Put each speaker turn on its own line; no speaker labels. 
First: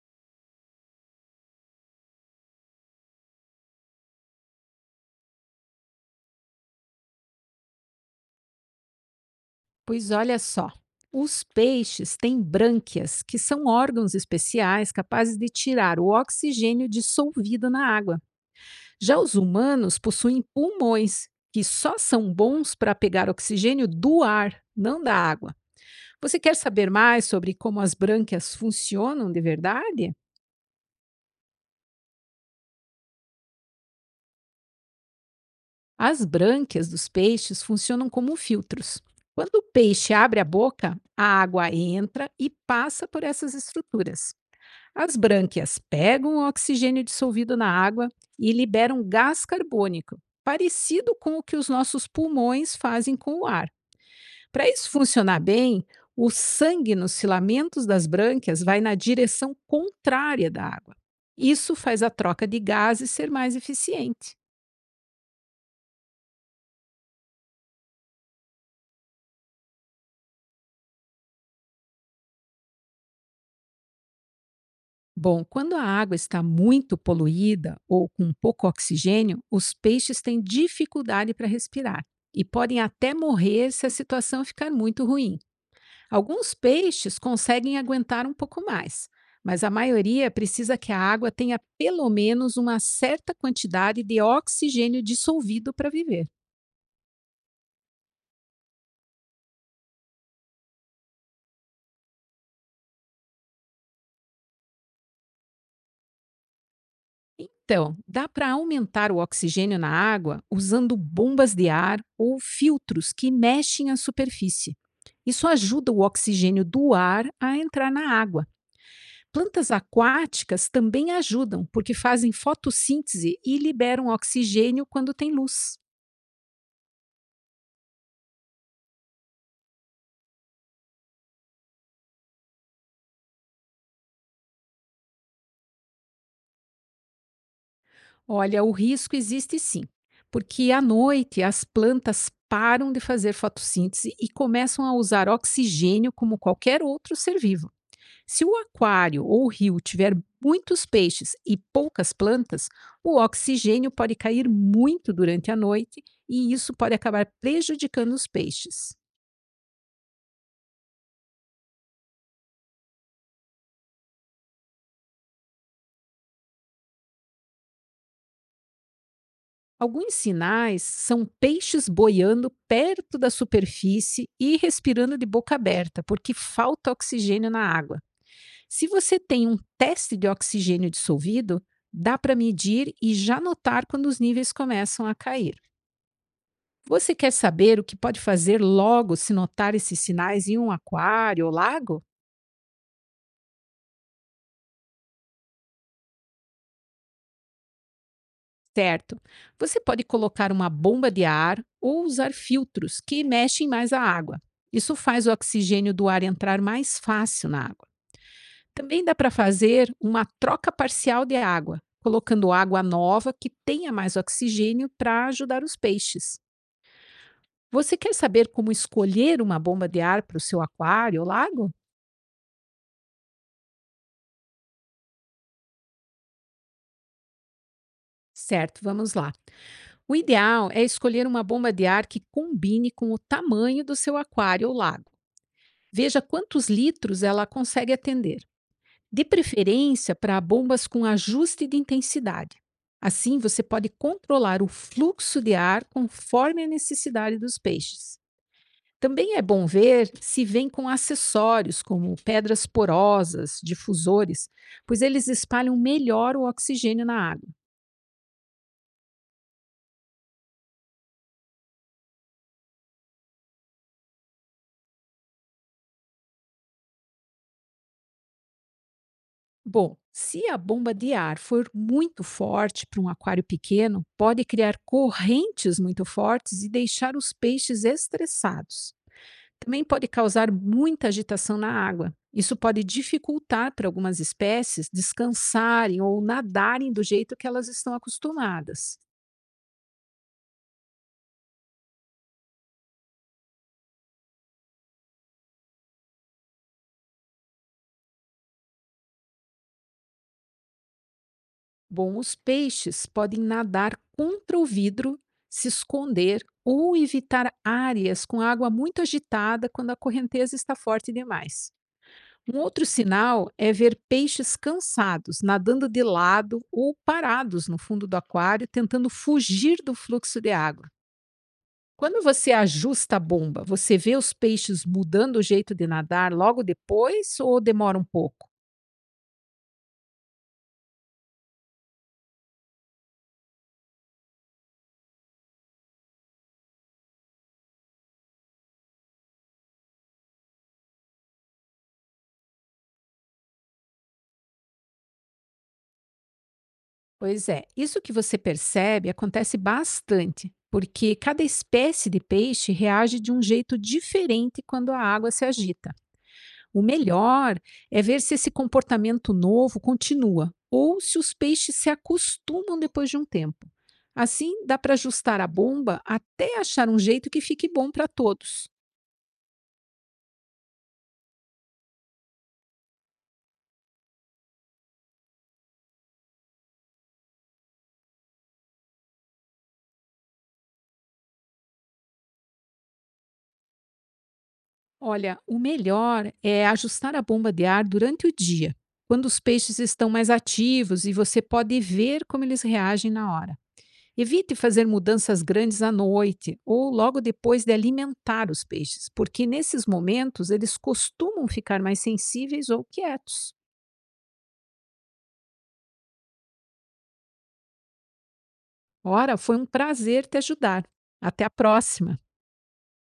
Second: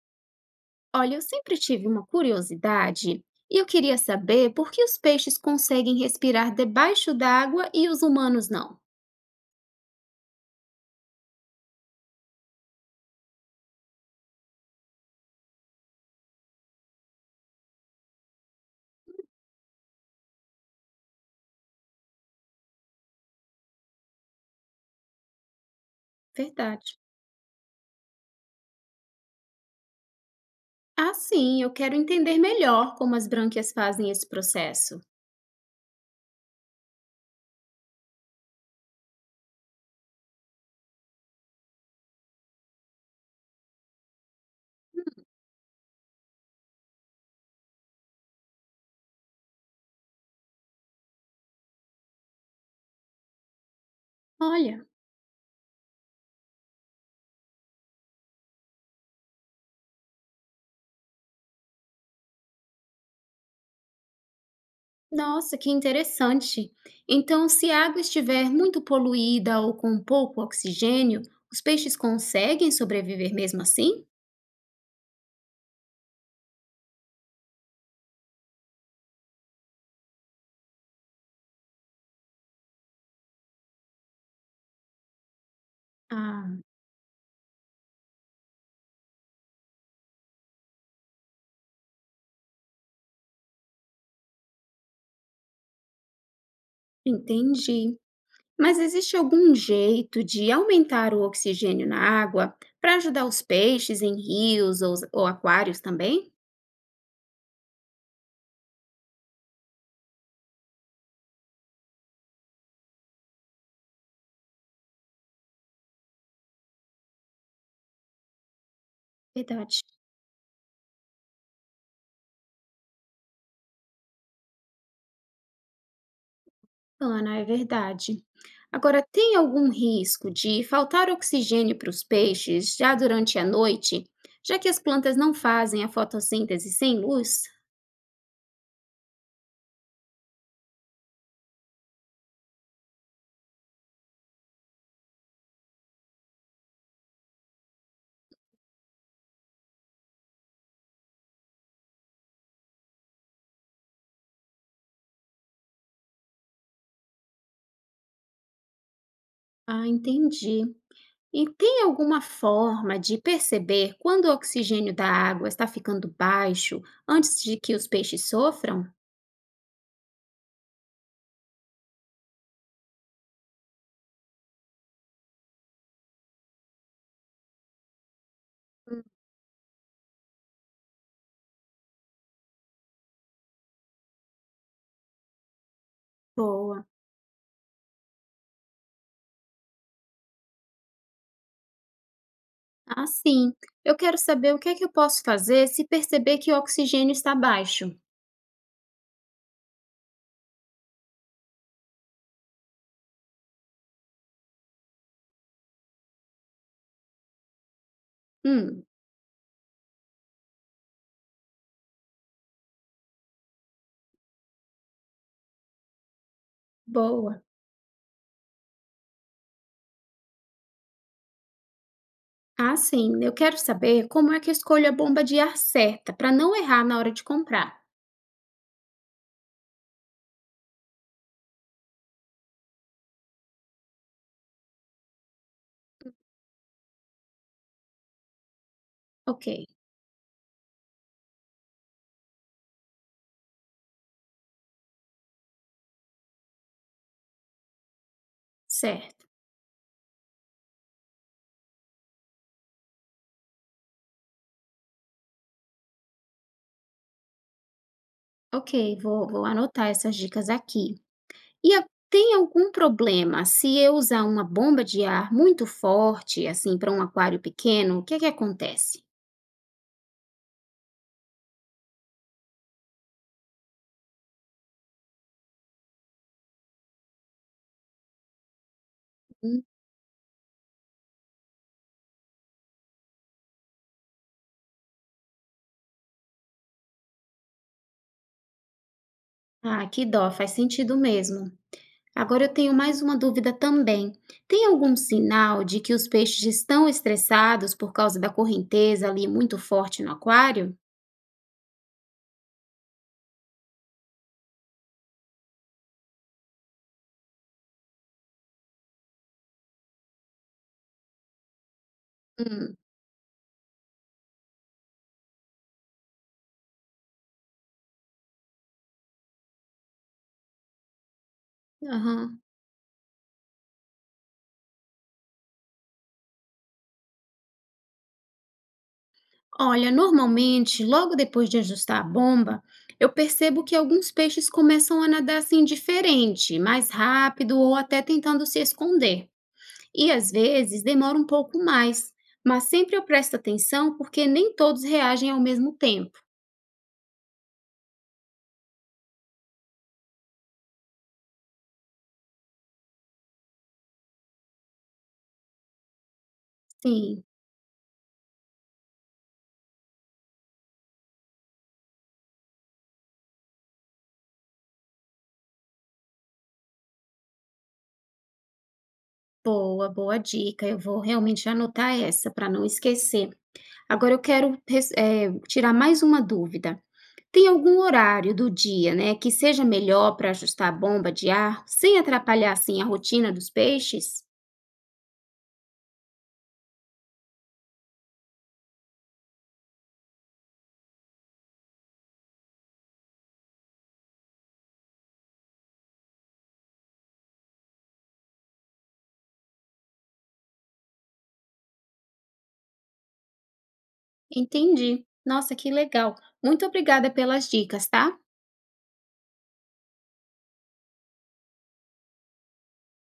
Olha, eu sempre tive uma curiosidade e eu queria saber por que os peixes conseguem respirar debaixo d'água e os humanos não.
Pois olha só, os peixes têm brânquias, que são órgãos especiais capazes de tirar o oxigênio dissolvido na água. Já os humanos possuem pulmões, que só são bons para pegar oxigênio do ar, não da água. Você quer saber
Verdade.
mais sobre como as brânquias funcionam de verdade?
Ah, sim, eu quero entender melhor como as brânquias fazem esse processo.
As brânquias dos peixes funcionam como filtros. Quando o peixe abre a boca, a água entra e passa por essas estruturas. As brânquias pegam o oxigênio dissolvido na água e liberam gás carbônico, parecido com o que os nossos pulmões fazem com o ar. Para
Olha,
isso funcionar bem, o sangue nos filamentos das brânquias vai na direção contrária da água. Isso faz a troca de gases ser mais eficiente.
nossa, que interessante. Então, se a água estiver muito poluída ou com pouco oxigênio, os peixes conseguem sobreviver mesmo assim?
Bom, quando a água está muito poluída ou com pouco oxigênio, os peixes têm dificuldade para respirar e podem até morrer se a situação ficar muito ruim. Alguns
Ah,
peixes conseguem aguentar um pouco mais, mas a maioria precisa que a água tenha pelo menos uma certa quantidade de oxigênio dissolvido para viver.
entendi. Mas existe algum jeito de aumentar o oxigênio na água para ajudar os peixes em rios ou aquários também?
Então, dá para aumentar o oxigênio na água usando bombas de ar ou filtros que mexem a superfície. Isso ajuda o oxigênio do ar a entrar na água. Plantas
Verdade,
aquáticas também ajudam, porque fazem fotossíntese e liberam oxigênio quando tem luz.
Ana, é verdade. Agora, tem algum risco de faltar oxigênio para os peixes já durante a noite, já que as plantas não fazem a fotossíntese sem luz?
Olha, o risco existe sim, porque à noite as plantas param de fazer fotossíntese e começam a usar oxigênio como qualquer outro ser vivo. Se o aquário ou o rio tiver muitos peixes e poucas plantas, o oxigênio pode cair muito durante a noite e isso pode acabar prejudicando os peixes.
Ah, entendi. E tem alguma forma de perceber quando o oxigênio da água está ficando baixo antes de que os peixes sofram?
Alguns sinais são peixes boiando perto da superfície e respirando de boca aberta, porque falta oxigênio na água. Se você tem um teste de oxigênio dissolvido, dá para medir e já notar quando os níveis começam a cair.
Boa.
Você quer saber o que pode fazer logo se notar esses sinais em um aquário ou lago?
Ah, sim. Eu quero saber o que é que eu posso fazer se perceber que o oxigênio está baixo.
Certo. Você pode colocar uma bomba de ar ou usar filtros que mexem mais a água. Isso faz o oxigênio do ar entrar mais fácil na água.
Hum,
Também dá para fazer uma troca parcial de água, colocando água nova que tenha mais oxigênio para ajudar os peixes.
boa.
Você quer saber como escolher uma bomba de ar para o seu aquário ou lago?
Ah, sim. Eu quero saber como é que eu escolho a bomba de ar certa para não errar na hora de comprar.
Certo, vamos lá. O ideal é escolher uma bomba de ar que combine com o tamanho do seu aquário ou lago. Veja quantos litros ela consegue atender. De
Ok,
preferência para bombas com ajuste de intensidade. Assim, você pode controlar o fluxo de ar conforme a necessidade dos peixes.
certo.
Também é bom ver se vem com acessórios, como pedras porosas, difusores, pois eles espalham melhor o oxigênio na água.
Ok, vou anotar essas dicas aqui. E a- Tem algum problema se eu usar uma bomba de ar muito forte, assim, para um aquário pequeno? O que é que acontece?
Bom, se a bomba de ar for muito forte para um aquário pequeno, pode criar correntes muito fortes e deixar os peixes estressados.
Hum.
Também pode causar muita agitação na água. Isso pode dificultar para algumas espécies descansarem ou nadarem do jeito que elas estão acostumadas.
Ah, que dó, faz sentido mesmo. Agora eu tenho mais uma dúvida também. Tem algum sinal de que os peixes estão estressados por causa da correnteza ali muito forte no aquário?
Bom, os peixes podem nadar contra o vidro, se esconder ou evitar áreas com água muito agitada quando a correnteza está forte demais. Um
Hum,
outro sinal é ver peixes cansados, nadando de lado ou parados no fundo do aquário, tentando fugir do fluxo de água. Quando
aham.
você ajusta a bomba, você vê os peixes mudando o jeito de nadar logo depois ou demora um pouco?
Olha, normalmente, logo depois de ajustar a bomba, eu percebo que alguns peixes começam a nadar assim diferente, mais rápido ou até tentando se esconder. E às vezes demora um pouco mais, mas sempre eu presto atenção porque nem todos reagem ao mesmo tempo.
Pois é, isso que você percebe acontece bastante, porque cada espécie de peixe reage de um jeito diferente quando a água se agita. O
Sim.
melhor é ver se esse comportamento novo continua ou se os peixes se acostumam depois de um tempo. Assim, dá para ajustar a bomba até achar um jeito que fique bom para todos.
Boa, boa dica. Eu vou realmente anotar essa para não esquecer. Agora eu quero tirar mais uma dúvida. Tem algum horário do dia, né, que seja melhor para ajustar a bomba de ar, sem atrapalhar assim a rotina dos peixes?
Olha, o melhor é ajustar a bomba de ar durante o dia, quando os peixes estão mais ativos e você pode ver como eles reagem na hora. Evite fazer mudanças grandes à noite ou logo depois de alimentar os peixes, porque nesses momentos eles costumam ficar mais sensíveis ou quietos.
Entendi. Nossa, que legal. Muito obrigada pelas dicas, tá?
Ora, foi um prazer te ajudar. Até a próxima!